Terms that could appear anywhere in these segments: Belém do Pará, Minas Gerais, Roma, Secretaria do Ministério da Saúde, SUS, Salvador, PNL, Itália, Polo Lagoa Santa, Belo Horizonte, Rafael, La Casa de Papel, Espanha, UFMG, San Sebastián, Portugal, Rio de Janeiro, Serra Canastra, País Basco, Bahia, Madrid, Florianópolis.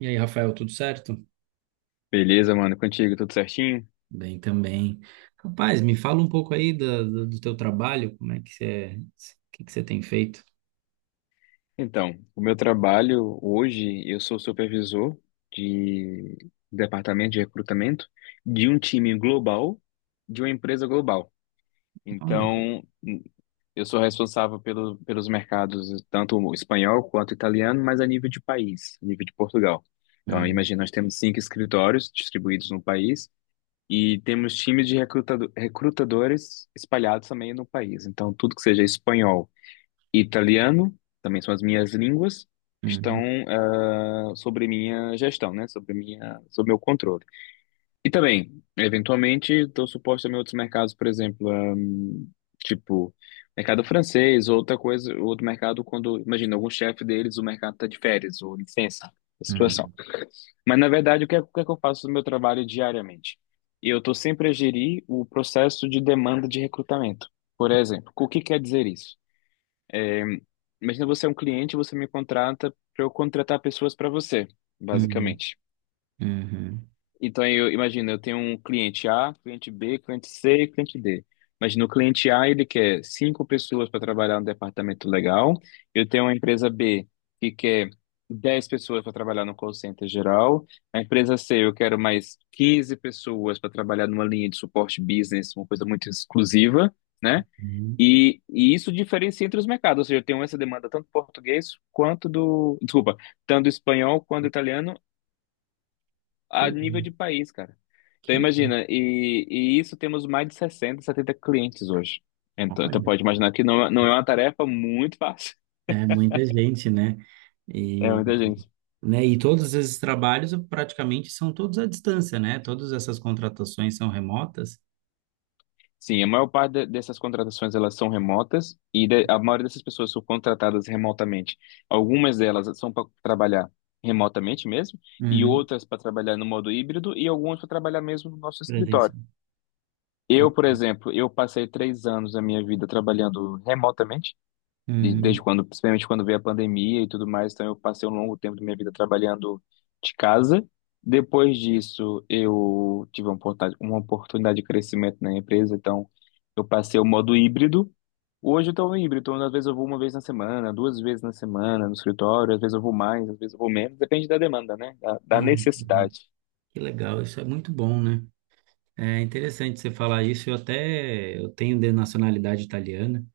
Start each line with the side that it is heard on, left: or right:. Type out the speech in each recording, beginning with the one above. right: E aí, Rafael, tudo certo?
left: Beleza, mano, contigo, tudo certinho?
right: Bem também. Rapaz, me fala um pouco aí do teu trabalho, como é que você, o que você tem feito?
left: Então, o meu trabalho hoje, eu sou supervisor de departamento de recrutamento de um time global, de uma empresa global.
right: Olha.
left: Então, eu sou responsável pelos mercados, tanto o espanhol quanto o italiano, mas a nível de país, a nível de Portugal. Então,
right: Uhum,
left: imagina, nós temos cinco escritórios distribuídos no país e temos times de recrutadores espalhados também no país. Então, tudo que seja espanhol e italiano, também são as minhas línguas, estão
right: uhum,
left: sobre minha gestão, né? Sobre minha, sobre meu controle. E também, eventualmente, estou suposto também a outros mercados, por exemplo, tipo mercado francês, ou outra coisa, outro mercado quando, imagina, algum chefe deles, o mercado está de férias ou licença, a situação.
right: uhum,
left: Mas na verdade, o que é que eu faço no meu trabalho diariamente? Eu estou sempre a gerir o processo de demanda de recrutamento. Por exemplo, o que quer dizer isso? Imagina, você é um cliente, você me contrata para eu contratar pessoas para você,
right: uhum,
left: basicamente.
right: uhum,
left: Então eu imagino, eu tenho um cliente A, cliente B, cliente C e cliente D. Imagina, o cliente A, ele quer cinco pessoas para trabalhar no departamento legal. Eu tenho uma empresa B que quer 10 pessoas para trabalhar no call center geral. A empresa C, eu quero mais 15 pessoas para trabalhar numa linha de suporte business, uma coisa muito exclusiva, né?
right: uhum.
left: E isso diferencia entre os mercados, ou seja, eu tenho essa demanda tanto do português quanto do, desculpa, tanto do espanhol quanto do italiano
right: Que
left: a nível
right: legal,
left: de país, cara. Então
right: que legal.
left: imagina, e isso temos mais de 60, 70 clientes hoje. Então
right: Olha,
left: pode imaginar que não, não é uma tarefa muito fácil.
right: é muita gente, né?
left: É
right: E,
left: muita gente.
right: né, e todos esses trabalhos praticamente são todos à distância, né? Todas essas contratações são remotas.
left: Sim, a maior parte dessas contratações elas são remotas e a maioria dessas pessoas são contratadas remotamente. Algumas delas são para trabalhar remotamente mesmo e
right: Uhum,
left: outras para trabalhar no modo híbrido e algumas para trabalhar mesmo no nosso escritório.
right: presencial.
left: Eu,
right: Uhum,
left: por exemplo, eu passei 3 anos da minha vida trabalhando remotamente
right: uhum.
left: desde quando, principalmente quando veio a pandemia e tudo mais, então eu passei um longo tempo da minha vida trabalhando de casa. Depois disso, eu tive uma oportunidade de crescimento na empresa, então eu passei o modo híbrido. Hoje eu estou híbrido, então às vezes eu vou uma vez na semana, duas vezes na semana no escritório, às vezes eu vou mais, às vezes eu vou menos, depende da demanda, né? Da
right: Uhum.
left: necessidade.
right: Que legal, isso é muito bom, né? É interessante você falar isso. Eu até eu tenho de nacionalidade italiana,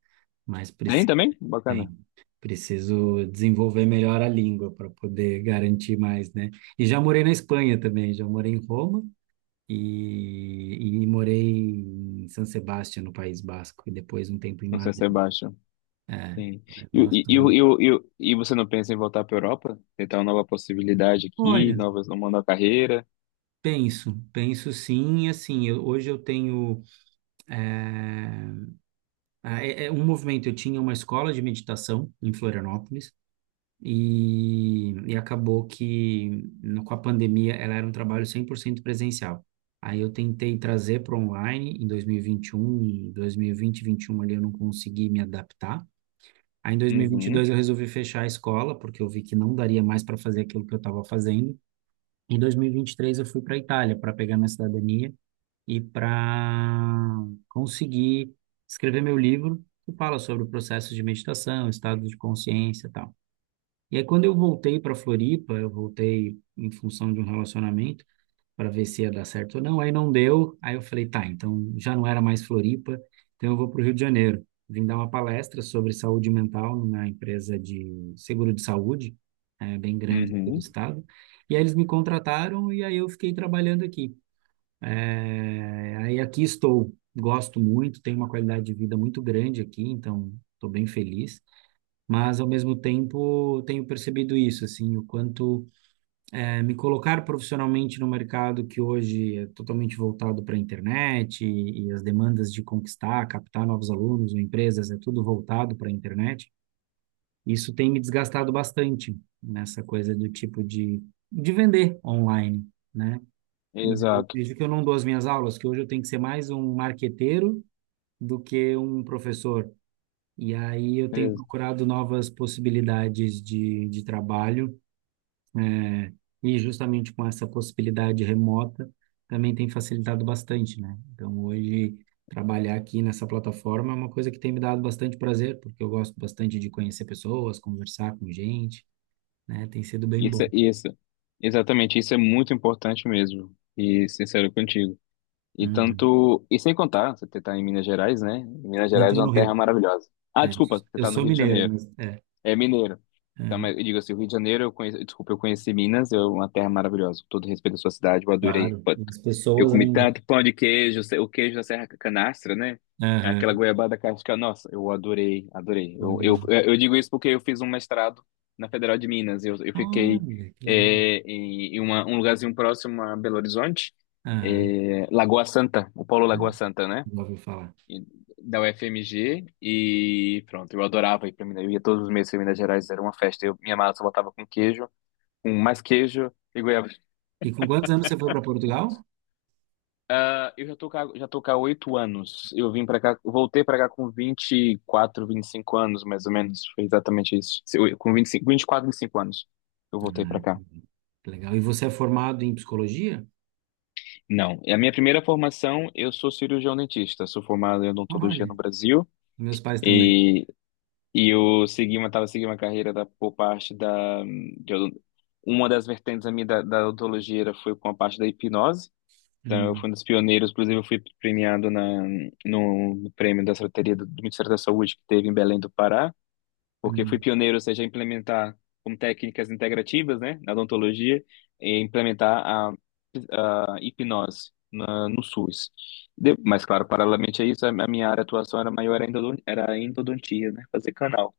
right: mas
left: Tem
right: preciso,
left: também? Bacana.
right: bem, preciso desenvolver melhor a língua para poder garantir mais, né? E já morei na Espanha também, já morei em Roma e, e morei em San Sebastián, no País Basco, e depois um tempo em
left: Não sei se
right: Madrid.
left: é baixo.
right: É,
left: Sim.
right: eu
left: E,
right: gosto
left: e, e,
right: muito.
left: e, e e você não pensa em voltar para a Europa? Tentar uma nova possibilidade aqui,
right: Olha,
left: novas, uma nova carreira?
right: penso, penso sim, e assim, hoje eu tenho é, um movimento. Eu tinha uma escola de meditação em Florianópolis e acabou que com a pandemia ela era um trabalho 100% presencial. Aí eu tentei trazer para online em 2021, 2020, 21 ali eu não consegui me adaptar. Aí em 2022
left: Uhum,
right: eu resolvi fechar a escola porque eu vi que não daria mais para fazer aquilo que eu estava fazendo. Em 2023 eu fui para a Itália para pegar minha cidadania e para conseguir escrever meu livro que fala sobre o processo de meditação, estado de consciência e tal. E aí, quando eu voltei para Floripa, eu voltei em função de um relacionamento para ver se ia dar certo ou não. Aí não deu. Aí eu falei, tá, então já não era mais Floripa, então eu vou para o Rio de Janeiro. Vim dar uma palestra sobre saúde mental numa empresa de seguro de saúde, é, bem grande do
left: uhum.
right: estado. E aí eles me contrataram e aí eu fiquei trabalhando aqui. É, aí aqui estou. Gosto muito, tenho uma qualidade de vida muito grande aqui, então estou bem feliz. Mas, ao mesmo tempo, tenho percebido isso, assim, o quanto me colocar profissionalmente no mercado que hoje é totalmente voltado para a internet e as demandas de conquistar, captar novos alunos ou empresas, é tudo voltado para a internet. Isso tem me desgastado bastante nessa coisa do tipo de vender online, né? E eu
left: Exato.
right: vejo que eu não dou as minhas aulas, que hoje eu tenho que ser mais um marqueteiro do que um professor e aí eu tenho
left: Ex-
right: procurado novas possibilidades de trabalho, né? E justamente com essa possibilidade remota também tem facilitado bastante, né? Então hoje trabalhar aqui nessa plataforma é uma coisa que tem me dado bastante prazer, porque eu gosto bastante de conhecer pessoas, conversar com gente, né? Tem sido bem
left: Isso,
right: bom.
left: isso. Exatamente, isso é muito importante mesmo. E sincero contigo. E
right: Uhum.
left: tanto, e sem contar, você está em Minas Gerais, né? Minas
right: Eu
left: Gerais é
right: estou no
left: uma terra
right: Rio.
left: maravilhosa. Ah,
right: É.
left: desculpa, você
right: Eu
left: está no
right: sou
left: Rio de
right: mineiro,
left: Janeiro.
right: mas é.
left: É mineiro. Então, mas
right: Uhum.
left: eu digo assim, o Rio de Janeiro, eu conheci, desculpa, eu conheci Minas, é uma terra maravilhosa. Com todo respeito à sua cidade, eu adorei.
right: Claro,
left: Pô,
right: as
left: eu
right: pessoas
left: comi
right: ainda.
left: tanto pão de queijo, o queijo da Serra Canastra, né? Aquela
right: Aham,
left: goiabada casca, nossa, eu adorei, adorei.
right: bom
left: Eu,
right: demais.
left: eu, eu digo isso porque eu fiz um mestrado na Federal de Minas. Eu fiquei
right: Olha, que legal.
left: em, um lugarzinho próximo a Belo Horizonte,
right: Aham,
left: Lagoa Santa, o Polo Lagoa Santa, né?
right: já ouviu falar.
left: e- Da UFMG, e pronto, eu adorava ir para Minas, eu ia todos os meses para Minas Gerais, era uma festa. Eu, minha massa eu botava com queijo, com mais queijo e goiaba.
right: E com quantos anos você foi para Portugal?
left: Ah, eu já tô cá, há 8 anos. Eu vim para cá, voltei para cá com vinte vinte e quatro vinte e cinco anos, mais ou menos. Foi exatamente isso. Com 25, 24 25 anos. Eu voltei
right: Ah,
left: para cá.
right: que legal. E você é formado em psicologia?
left: Não, é a minha primeira formação, eu sou cirurgião dentista. Sou formado em odontologia no
right: Olha,
left: Brasil.
right: meus pais também.
left: E E eu segui uma, tava seguindo uma carreira da, por parte da. Uma das vertentes da minha da odontologia foi com a parte da hipnose. Então, eu
right: Uhum,
left: fui um dos pioneiros, inclusive, eu fui premiado na, no prêmio da Secretaria do, do Ministério da Saúde, que teve em Belém do Pará, porque fui
right: uhum,
left: pioneiro, ou seja, a implementar como técnicas integrativas, né, na odontologia, e implementar a hipnose na, no SUS. Mas, claro, paralelamente a isso, a minha área de atuação era maior, era endodontia, né, fazer canal.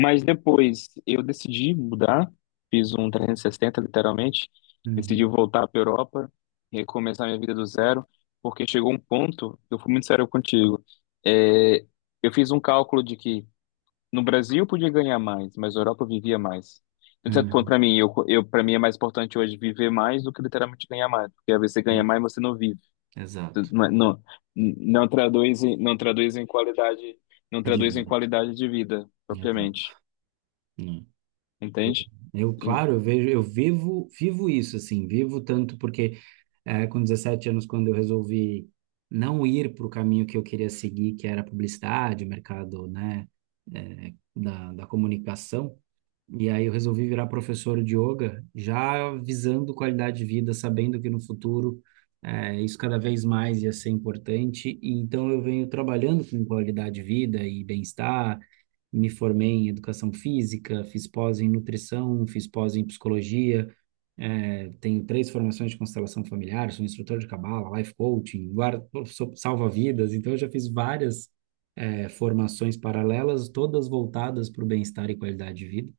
left: Mas depois eu decidi mudar, fiz um 360 literalmente, decidi
right: uhum,
left: voltar para Europa, recomeçar minha vida do zero, porque chegou um ponto, eu fui muito sério contigo, é, eu fiz um cálculo de que no Brasil eu podia ganhar mais, mas na Europa eu vivia mais. Então, de certo ponto,
right: uhum,
left: para mim, para mim é mais importante hoje viver mais do que literalmente ganhar mais, porque às vezes você ganha
right: uhum.
left: mais, você não vive. Então,
right: Exato.
left: não, não, não traduz, não traduz em qualidade, não
right: De
left: traduz em
right: vida.
left: qualidade de vida,
right: Exato.
left: propriamente.
right: Hum. Eu,
left: Entende? Em-
right: claro, eu vejo, vivo isso, assim, vivo tanto porque com 17 anos, quando eu resolvi não ir para o caminho que eu queria seguir, que era a publicidade, o mercado, né, da comunicação, e aí eu resolvi virar professor de yoga, já visando qualidade de vida, sabendo que no futuro isso cada vez mais ia ser importante. E então eu venho trabalhando com qualidade de vida e bem-estar. Me formei em educação física, fiz pós em nutrição, fiz pós em psicologia, tenho três formações de constelação familiar, sou instrutor de cabala, life coaching, guarda, sou salva-vidas. Então eu já fiz várias formações paralelas, todas voltadas para o bem-estar e qualidade de vida.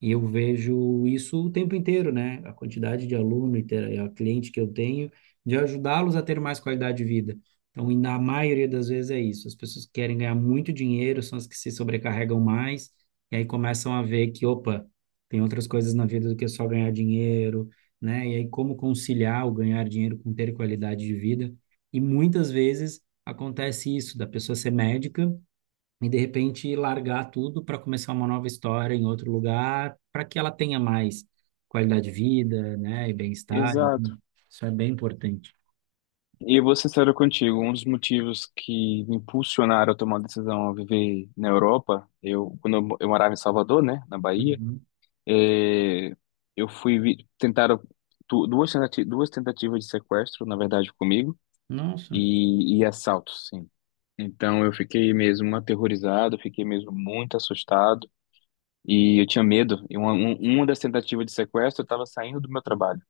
right: E eu vejo isso o tempo inteiro, né? A quantidade de aluno e a cliente que eu tenho, de ajudá-los a ter mais qualidade de vida. Então, e na maioria das vezes é isso. As pessoas que querem ganhar muito dinheiro, são as que se sobrecarregam mais, e aí começam a ver que, opa, tem outras coisas na vida do que só ganhar dinheiro, né? E aí como conciliar o ganhar dinheiro com ter qualidade de vida. E muitas vezes acontece isso, da pessoa ser médica e de repente largar tudo para começar uma nova história em outro lugar, para que ela tenha mais qualidade de vida, né, e bem-estar. Então,
left: Exato.
right: isso é bem importante.
left: E eu vou ser sincero contigo, um dos motivos que me impulsionaram a tomar a decisão a viver na Europa, eu quando eu, eu morava em Salvador, né, na Bahia,
right: Uhum.
left: eh, eu tentaram duas duas tentativas de sequestro, na verdade, comigo
right: Nossa.
left: e assaltos, sim. Então eu fiquei mesmo aterrorizado, fiquei mesmo muito assustado e eu tinha medo. E uma, uma das tentativas de sequestro, eu estava saindo do meu trabalho.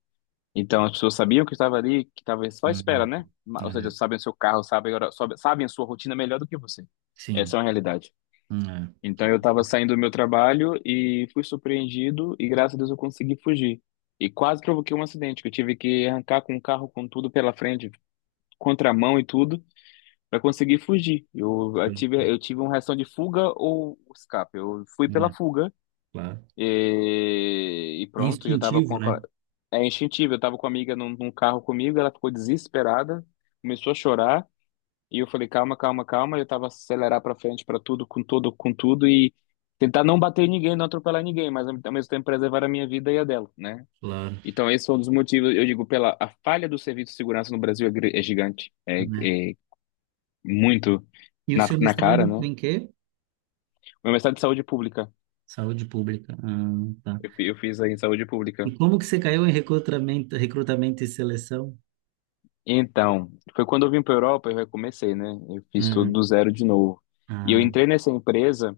left: Então, as pessoas sabiam que estava ali, que estava só à espera,
right: Uhum.
left: né? Ou seja,
right: É,
left: sabem o seu carro, sabem, sabem a sua rotina melhor do que você. Essa é
right: sim.
left: uma realidade.
right: É.
left: Então, eu estava saindo do meu trabalho e fui surpreendido e, graças a Deus, eu consegui fugir. E quase provoquei um acidente, que eu tive que arrancar com o carro com tudo pela frente, contramão e tudo, para conseguir fugir. Eu, eu
right: Eu-
left: tive, eu tive uma reação de fuga ou escape. Eu fui pela
right: né,
left: fuga
right: claro.
left: e
right: É
left: pronto, eu tava com
right: instintivo,
left: a,
right: né?
left: é instintivo, eu tava com a amiga num, carro comigo, ela ficou desesperada, começou a chorar, e eu falei: calma, calma, calma, e eu tava acelerar pra frente pra tudo, com tudo, com tudo, e tentar não bater em ninguém, não atropelar ninguém, mas ao mesmo tempo preservar a minha vida e a dela, né?
right: Claro.
left: Então esse foi um dos motivos, eu digo, pela a falha do serviço de segurança no Brasil é gigante, é,
right: Né?
left: é muito
right: E o
left: na,
right: seu
left: na cara,
right: mestrado
left: né?
right: tem
left: O
right: em quê?
left: meu mestrado de saúde pública,
right: Saúde pública. Ah, tá.
left: eu fiz aí em saúde
right: E
left: pública.
right: como que você caiu em recrutamento, recrutamento e seleção?
left: Então, foi quando eu vim para Europa, eu recomecei, né? Eu fiz tudo
right: Uhum.
left: do zero de novo. E eu
right: Ah,
left: entrei nessa empresa,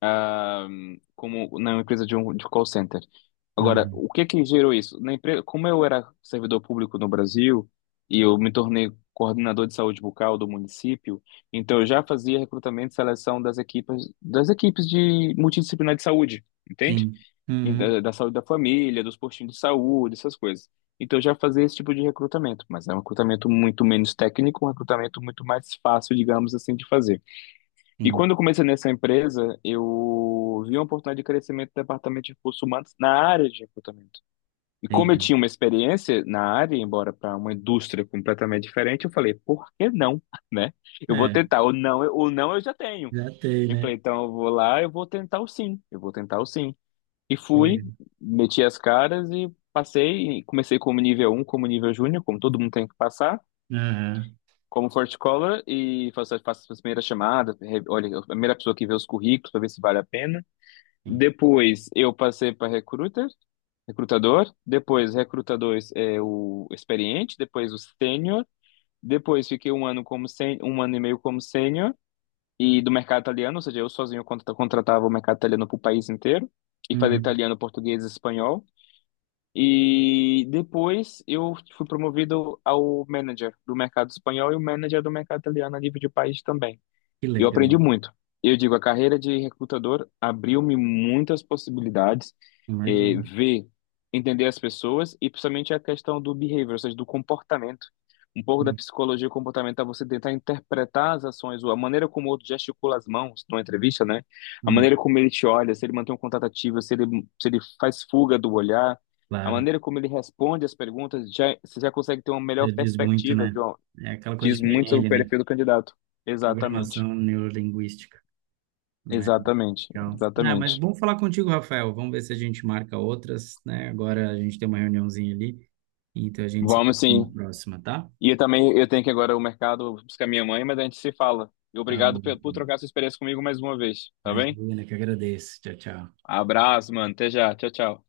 left: ah, como na empresa de um de call center. Agora,
right: uhum.
left: o que que gerou isso? Na empresa, como eu era servidor público no Brasil e eu me tornei coordenador de saúde bucal do município, então eu já fazia recrutamento e seleção das equipes de multidisciplinar de saúde, entende?
right: Sim.
left: E
right: Uhum.
left: da saúde da família, dos postinhos de saúde, essas coisas. Então eu já fazia esse tipo de recrutamento, mas é um recrutamento muito menos técnico, um recrutamento muito mais fácil, digamos assim, de fazer. E quando
right: Sim.
left: eu comecei nessa empresa, eu vi uma oportunidade de crescimento do departamento de recursos humanos na área de recrutamento. E como eu
right: Entendi.
left: tinha uma experiência na área, embora para uma indústria completamente diferente, eu falei: por que não? Né? Eu vou
right: É.
left: tentar, ou não, ou não eu já tenho.
right: Já tem,
left: Eu falei,
right: né?
left: então eu vou lá, eu vou tentar o sim, eu vou tentar o sim. E
right: Que
left: fui,
right: legal.
left: meti as caras e passei. E comecei como nível um, como nível júnior, como todo mundo tem que passar,
right: Aham.
left: como Forte Collar, e faço, as primeiras chamadas. Olha, a primeira pessoa que vê os currículos para ver se vale a pena.
right: Sim.
left: Depois eu passei para recruiter, recrutador. Depois, recrutador é o experiente. Depois, o sênior. Depois, fiquei um ano e meio como sênior. E do mercado italiano, ou seja, eu sozinho contratava o mercado italiano para o país inteiro e fazer
right: Uhum.
left: italiano, português e espanhol. E depois eu fui promovido ao manager do mercado espanhol e o manager do mercado italiano a nível de país também.
right: Que
left: Eu aprendi
right: legal.
left: muito. Eu digo, a carreira de recrutador abriu-me muitas possibilidades,
right: Imagina.
left: ver, entender as pessoas e principalmente a questão do behavior, ou seja, do comportamento. Um pouco da
right: Hum,
left: psicologia comportamental, você tentar interpretar as ações, ou a maneira como o outro gesticula as mãos numa entrevista, né? A
right: hum,
left: maneira como ele te olha, se ele mantém um contato ativo, se ele faz fuga do olhar, a
right: Claro.
left: maneira como ele responde as perguntas, já, você já consegue ter uma melhor
right: Já diz muito,
left: perspectiva,
right: né?
left: de, ó,
right: É aquela coisa
left: diz
right: de
left: muito sobre o
right: PNL, né?
left: perfil do candidato. Exatamente.
right: Programação neurolinguística, né?
left: Exatamente,
right: Legal. Ah, mas
left: exatamente.
right: bom falar contigo, Rafael. Vamos ver se a gente marca outras, né? Agora a gente tem uma reuniãozinha ali, então a gente se
left: Vamos
right: vê na
left: sim.
right: próxima, tá?
left: E eu também eu tenho que ir agora ao mercado buscar minha mãe, mas a gente se fala. E
right: Tá
left: obrigado
right: bom.
left: por trocar sua experiência comigo mais uma vez, tá bem?
right: Imagina, que agradeço. Tchau, tchau.
left: Abraço, mano. Até já. Tchau, tchau.